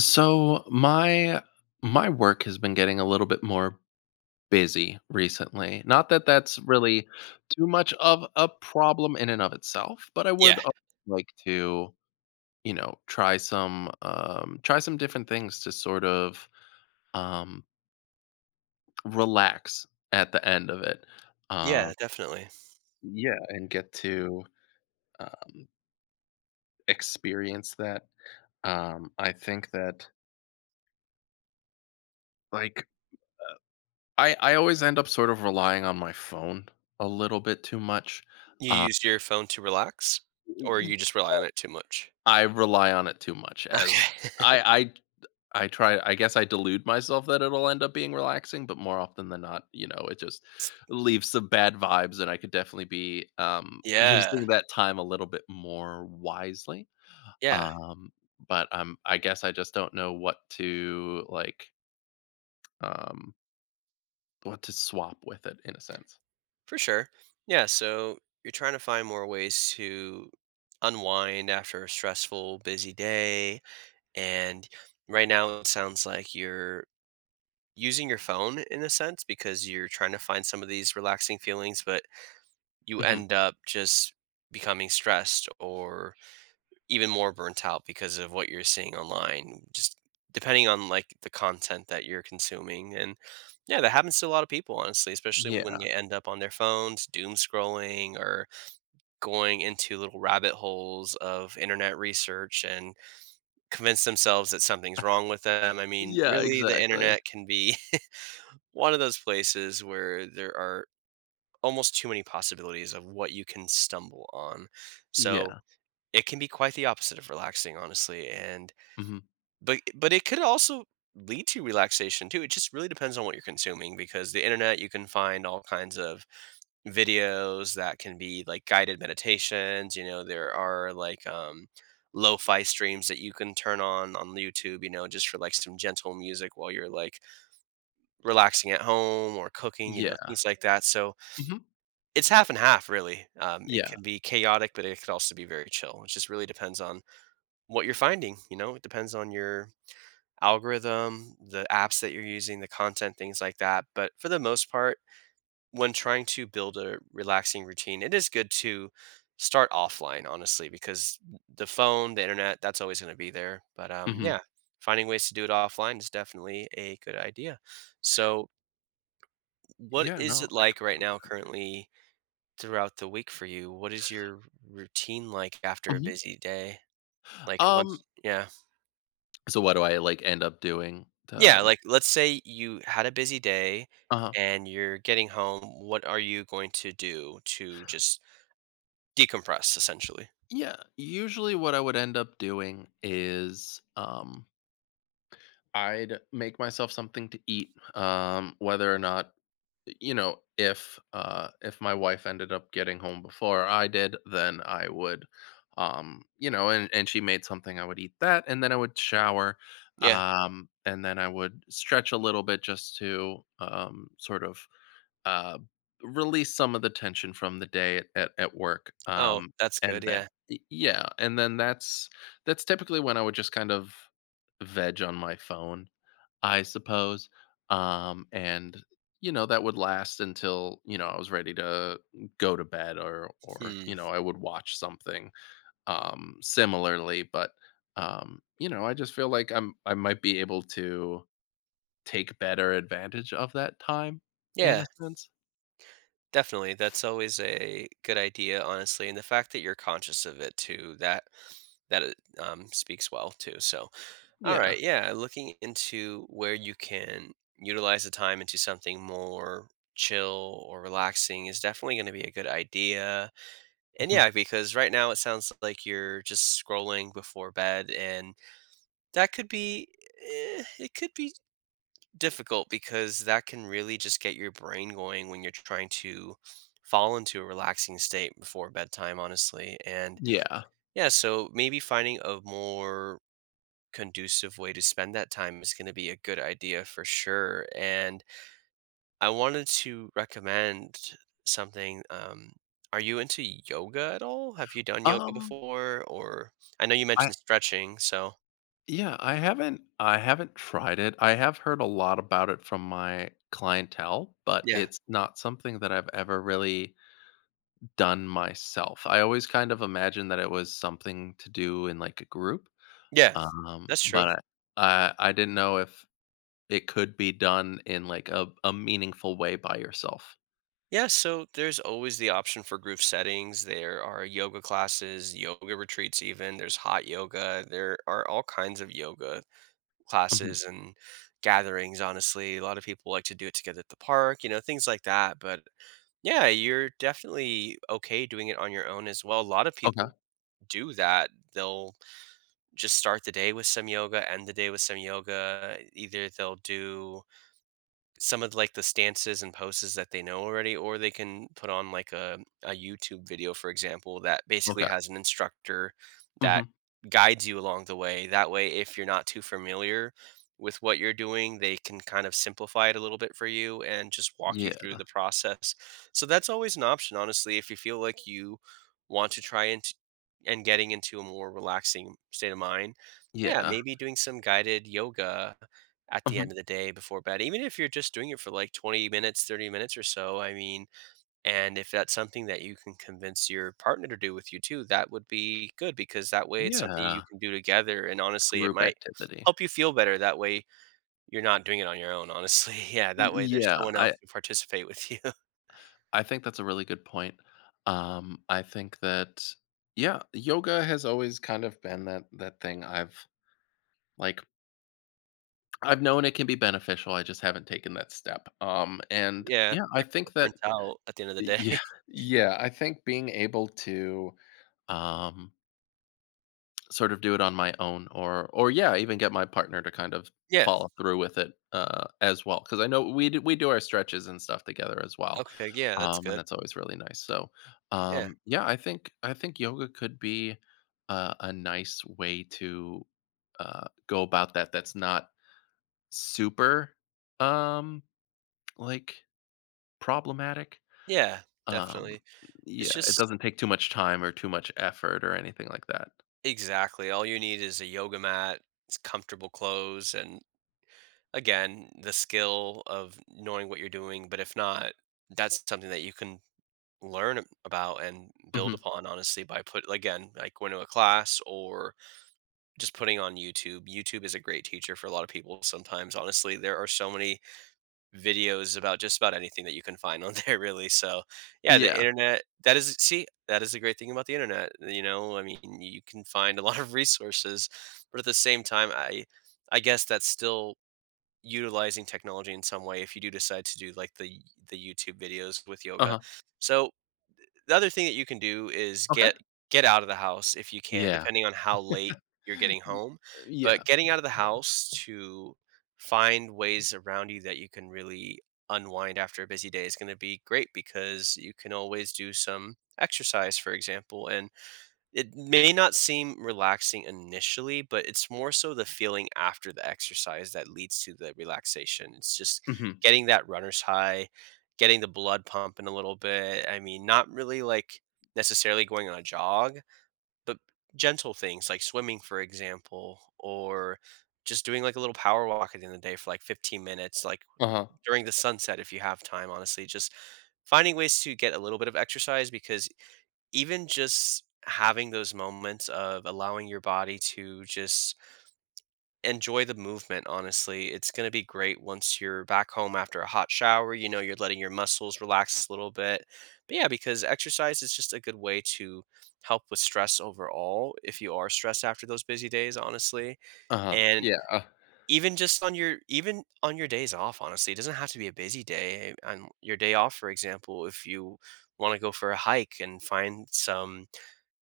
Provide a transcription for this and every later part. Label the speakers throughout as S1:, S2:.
S1: So my work has been getting a little bit more busy recently. Not that that's really too much of a problem in and of itself, but
S2: Yeah,
S1: like to, you know, try some different things to sort of um relax at the end of it.
S2: yeah,
S1: Um
S2: definitely.
S1: yeah, and get to um experience that. I think that like I always end up sort of relying on my phone a little bit too much.
S2: You
S1: Um,
S2: use your phone to relax, or
S1: y-
S2: you just rely on it too much?
S1: I rely on it too much as
S2: Okay.
S1: I I I try. I guess I delude myself that it'll end up being relaxing, but more often than not, you know, it just
S2: S
S1: leaves some bad vibes and I could definitely be
S2: Yeah,
S1: using that time a little bit more wisely.
S2: yeah,
S1: Um but I guess I just don't know what to um what to swap with it in a sense.
S2: for sure. Yeah, so you're trying to find more ways to unwind after a stressful, busy day, and right now it sounds like you're using your phone in a sense because you're trying to find some of these relaxing feelings, but you
S1: Mhm.
S2: end up just becoming stressed or even more burnt out because of what you're seeing online, just depending on like the content that you're consuming. And yeah, that happens to a lot of people, honestly, especially when
S1: Yeah.
S2: they end up on their phones, doom scrolling or going into little rabbit holes of internet research and convince themselves that something's wrong with them. I mean,
S1: Yeah,
S2: really, the
S1: exactly.
S2: internet can be one of those places where there are almost too many possibilities of what you can stumble on. So
S1: Yeah.
S2: it can be quite the opposite of relaxing, honestly. And
S1: Mhm.
S2: But it could also lead to relaxation too. It just really depends on what you're consuming because the internet, you can find all kinds of videos that can be like guided meditations, you know, there are like lo-fi streams that you can turn on YouTube, you know, just for like some gentle music while you're like relaxing at home or cooking, you know,
S1: Yeah.
S2: things like that. So
S1: Mhm.
S2: it's half and half really. It
S1: Yeah.
S2: can be chaotic, but it could also be very chill. It just really depends on what you're finding, you know, it depends on your algorithm, the apps that you're using, the content, things like that. But for the most part, when trying to build a relaxing routine, it is good to start offline, honestly, because the phone, the internet, that's always going to be there. But yeah,
S1: Mhm.
S2: finding ways to do it offline is definitely a good idea. So, what
S1: Yeah,
S2: is
S1: no,
S2: it
S1: I
S2: like right now,
S1: completely.
S2: currently throughout the week for you? What is your routine like after a
S1: Mhm.
S2: busy day? Like
S1: Um,
S2: once, yeah.
S1: so what do I, like, end up doing
S2: Yeah,
S1: to.
S2: like, let's say you had a busy day
S1: Uh-huh.
S2: and you're getting home, what are you going to do to just decompress, essentially?
S1: Yeah, usually what I would end up doing is I'd make myself something to eat, whether or not, you know, if my wife ended up getting home before I did, then I would, you know, and she made something, I would eat that, and then I would shower,
S2: Yeah.
S1: and then I would stretch a little bit just to sort of uh, release some of the tension from the day at work,
S2: Oh, that's good,
S1: and then.
S2: yeah.
S1: Y yeah, and then that's typically when I would just kind of veg on my phone, I suppose, and, you know, that would last until, you know, I was ready to go to bed, or,
S2: Hmm.
S1: you know, I would watch something, similarly, but, you know, I just feel like I might be able to take better advantage of that time in
S2: Yeah,
S1: a sense.
S2: definitely, that's always a good idea, honestly, and the fact that you're conscious of it too, that speaks well too, so
S1: Yeah.
S2: alright, yeah, looking into where you can utilize the time into something more chill or relaxing is definitely gonna be a good idea. And
S1: Mhm.
S2: yeah, because right now it sounds like you're just scrolling before bed, and that could be eh, it could be difficult because that can really just get your brain going when you're trying to fall into a relaxing state before bedtime, honestly. And
S1: Yeah.
S2: yeah, so maybe finding a more conducive way to spend that time is going to be a good idea for sure. And I wanted to recommend something. Are you into yoga at all? Have you done yoga
S1: Um,
S2: before? Or I know you
S1: I
S2: mentioned stretching, so
S1: yeah, I haven't tried it. I have heard a lot about it from my clientele, but
S2: yeah,
S1: it's not something that I've ever really done myself. I always kind of imagined that it was something to do in, like, a group,
S2: yeah, that's true.
S1: but I didn't know if it could be done in, like, a meaningful way by yourself.
S2: Yeah, so there's always the option for group settings. There are yoga classes, yoga retreats, even. There's hot yoga. There are all kinds of yoga
S1: Mhm.
S2: classes and gatherings, honestly. A lot of people like to do it together at the park, you know, things like that. But yeah, you're definitely okay doing it on your own as well. A lot of people
S1: Okay,
S2: do that. They'll just start the day with some yoga, end the day with some yoga. Either they'll do some of, like, the stances and poses that they know already, or they can put on, like, a YouTube video, for example, that basically
S1: okay.
S2: has an instructor that
S1: Mhm.
S2: guides you along the way. That way, if you're not too familiar with what you're doing, they can kind of simplify it a little bit for you and just walk you
S1: Yeah,
S2: through the process. So that's always an option, honestly, if you feel like you want to try and getting into a more relaxing state of mind. Yeah,
S1: yeah.
S2: maybe doing some guided yoga at the end of
S1: Mhm.
S2: the day before bed, even if you're just doing it for like 20 minutes, 30 minutes or so. I mean, and if that's something that you can convince your partner to do with you too, that would be good because that way it's something you
S1: Yeah,
S2: can do together. And honestly, it
S1: group
S2: might
S1: activity.
S2: help you feel better that way, you're not doing it on your own, honestly. Yeah,
S1: Y
S2: that way there's
S1: yeah,
S2: someone else
S1: I
S2: to participate with you.
S1: I think that's a really good point. I think that yeah, yoga has always kind of been that thing I've like I've known it can be beneficial. I just haven't taken that step. And
S2: Yeah,
S1: yeah, I
S2: you're
S1: think
S2: burnt
S1: that
S2: out at the end of the day.
S1: yeah, yeah, I think being able to um sort of do it on my own or yeah, even get my partner to kind of
S2: Yeah,
S1: follow through with it as well, because I know we do our stretches and stuff together as well.
S2: okay, yeah, that's
S1: And
S2: good.
S1: that's always really nice. So,
S2: Yeah,
S1: yeah, I think yoga could be a nice way to go about that. That's not super um, like problematic.
S2: yeah,
S1: Um,
S2: definitely. It's
S1: yeah, it
S2: just
S1: doesn't take too much time or too much effort or anything like that.
S2: Exactly. All you need is a yoga mat, comfortable clothes, and again, the skill of knowing what you're doing. But if not, that's something that you can learn about and build
S1: Hmm.
S2: upon, honestly, by put again, like going to a class or just putting on YouTube. YouTube is a great teacher for a lot of people sometimes. Honestly, there are so many videos about just about anything that you can find on there really, so, yeah, the
S1: Yeah.
S2: internet, that is, see, that is the great thing about the internet, you know, I mean, you can find a lot of resources, but at the same time, I guess that's still utilizing technology in some way if you do decide to do, like, the YouTube videos with
S1: Uh
S2: yoga.
S1: huh.
S2: So the other thing that you can do is
S1: Okay.
S2: get out of the house if you can,
S1: Yeah.
S2: depending on how late you're getting home.
S1: Yeah.
S2: But getting out of the house to find ways around you that you can really unwind after a busy day is going to be great because you can always do some exercise, for example, and it may not seem relaxing initially, but it's more so the feeling after the exercise that leads to the relaxation. It's just
S1: Hmm.
S2: getting that runner's high, getting the blood pumping a little bit. I mean, not really like necessarily going on a jog, but gentle things like swimming, for example, or just doing like a little power walk at the end of the day for like 15 minutes, like
S1: Uh huh.
S2: during the sunset if you have time, honestly. Just finding ways to get a little bit of exercise, because even just having those moments of allowing your body to just enjoy the movement, honestly, it's going to be great once you're back home after a hot shower, you know, you're letting your muscles relax a little bit. But yeah, because exercise is just a good way to help with stress overall if you are stressed after those busy days, honestly.
S1: Uh huh.
S2: And
S1: Yeah.
S2: even just on your days off, honestly, it doesn't have to be a busy day on your day off. For example, if you want to go for a hike and find some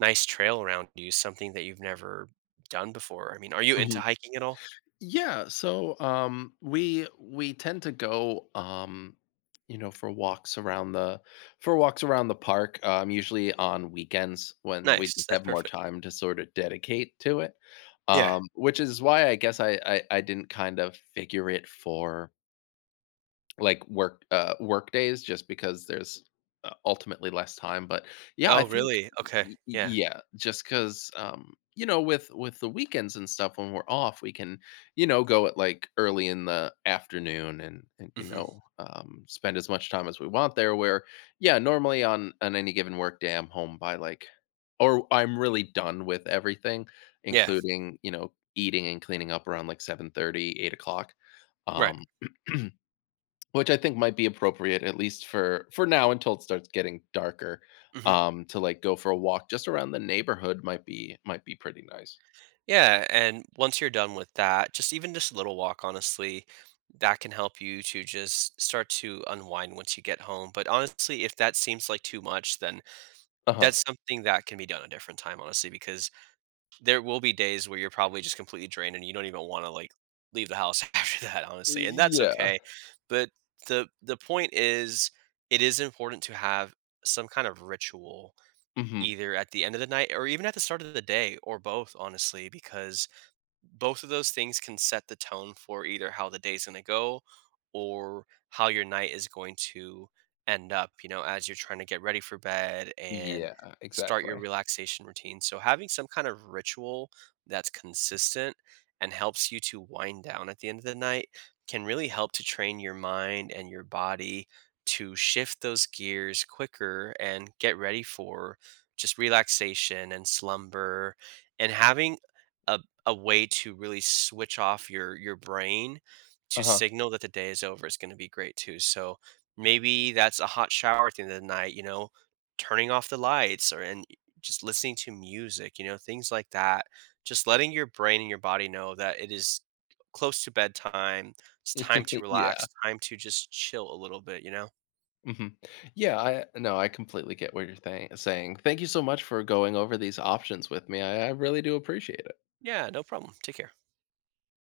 S2: nice trail around you, something that you've never done before. I mean, are you into
S1: Mhm.
S2: hiking at all?
S1: Yeah, so we tend to go you know, for walks around the, for walks around the park, usually on weekends when we
S2: Nice,
S1: just
S2: that's
S1: have more
S2: perfect.
S1: time to sort of dedicate to it.
S2: Yeah.
S1: Which is why I guess I didn't kind of figure it for like work work days just because there's, ultimately less time, but yeah, I
S2: Oh,
S1: think
S2: really? Okay.
S1: y y
S2: Yeah.
S1: yeah, just 'cause, you know, with the weekends and stuff when we're off, we can, you know, go at, like, early in the afternoon and, you
S2: Hmm.
S1: know, spend as much time as we want there. Where yeah, normally on any given work day, I'm home by, like, or I'm really done with everything,
S2: Yeah.
S1: including, you know, eating and cleaning up around, like, 7:30, 8 o'clock.
S2: Right.
S1: Um Which I think might be appropriate, at least for now until it starts getting darker.
S2: Hmm.
S1: To like go for a walk just around the neighborhood might be, might be pretty nice.
S2: Yeah. And once you're done with that, just even just a little walk, honestly, that can help you to just start to unwind once you get home. But honestly, if that seems like too much, then
S1: Uh-huh.
S2: that's something that can be done a different time, honestly, because there will be days where you're probably just completely drained and you don't even want to like leave the house after that, honestly, and that's
S1: Yeah.
S2: okay. But the point is, it is important to have some kind of ritual
S1: Mhm.
S2: either at the end of the night or even at the start of the day or both, honestly, because both of those things can set the tone for either how the day's going to go or how your night is going to end up, you know, as you're trying to get ready for bed and
S1: Yeah,
S2: start your
S1: exactly.
S2: relaxation routine. So, having some kind of ritual that's consistent and helps you to wind down at the end of the night can really help to train your mind and your body to shift those gears quicker and get ready for just relaxation and slumber, and having a a way to really switch off your brain to
S1: Uh-huh.
S2: signal that the day is over is going to be great too. So maybe that's a hot shower at the end of the night, you know, turning off the lights, or and just listening to music, you know, things like that. Just letting your brain and your body know that it is close to bedtime. It's time to
S1: Yeah.
S2: relax, time to just chill a little bit, you know?
S1: Mhm. Yeah, I no, I completely get what you're thang saying. Thank you so much for going over these options with me. I really do appreciate it.
S2: Yeah, no problem. Take care.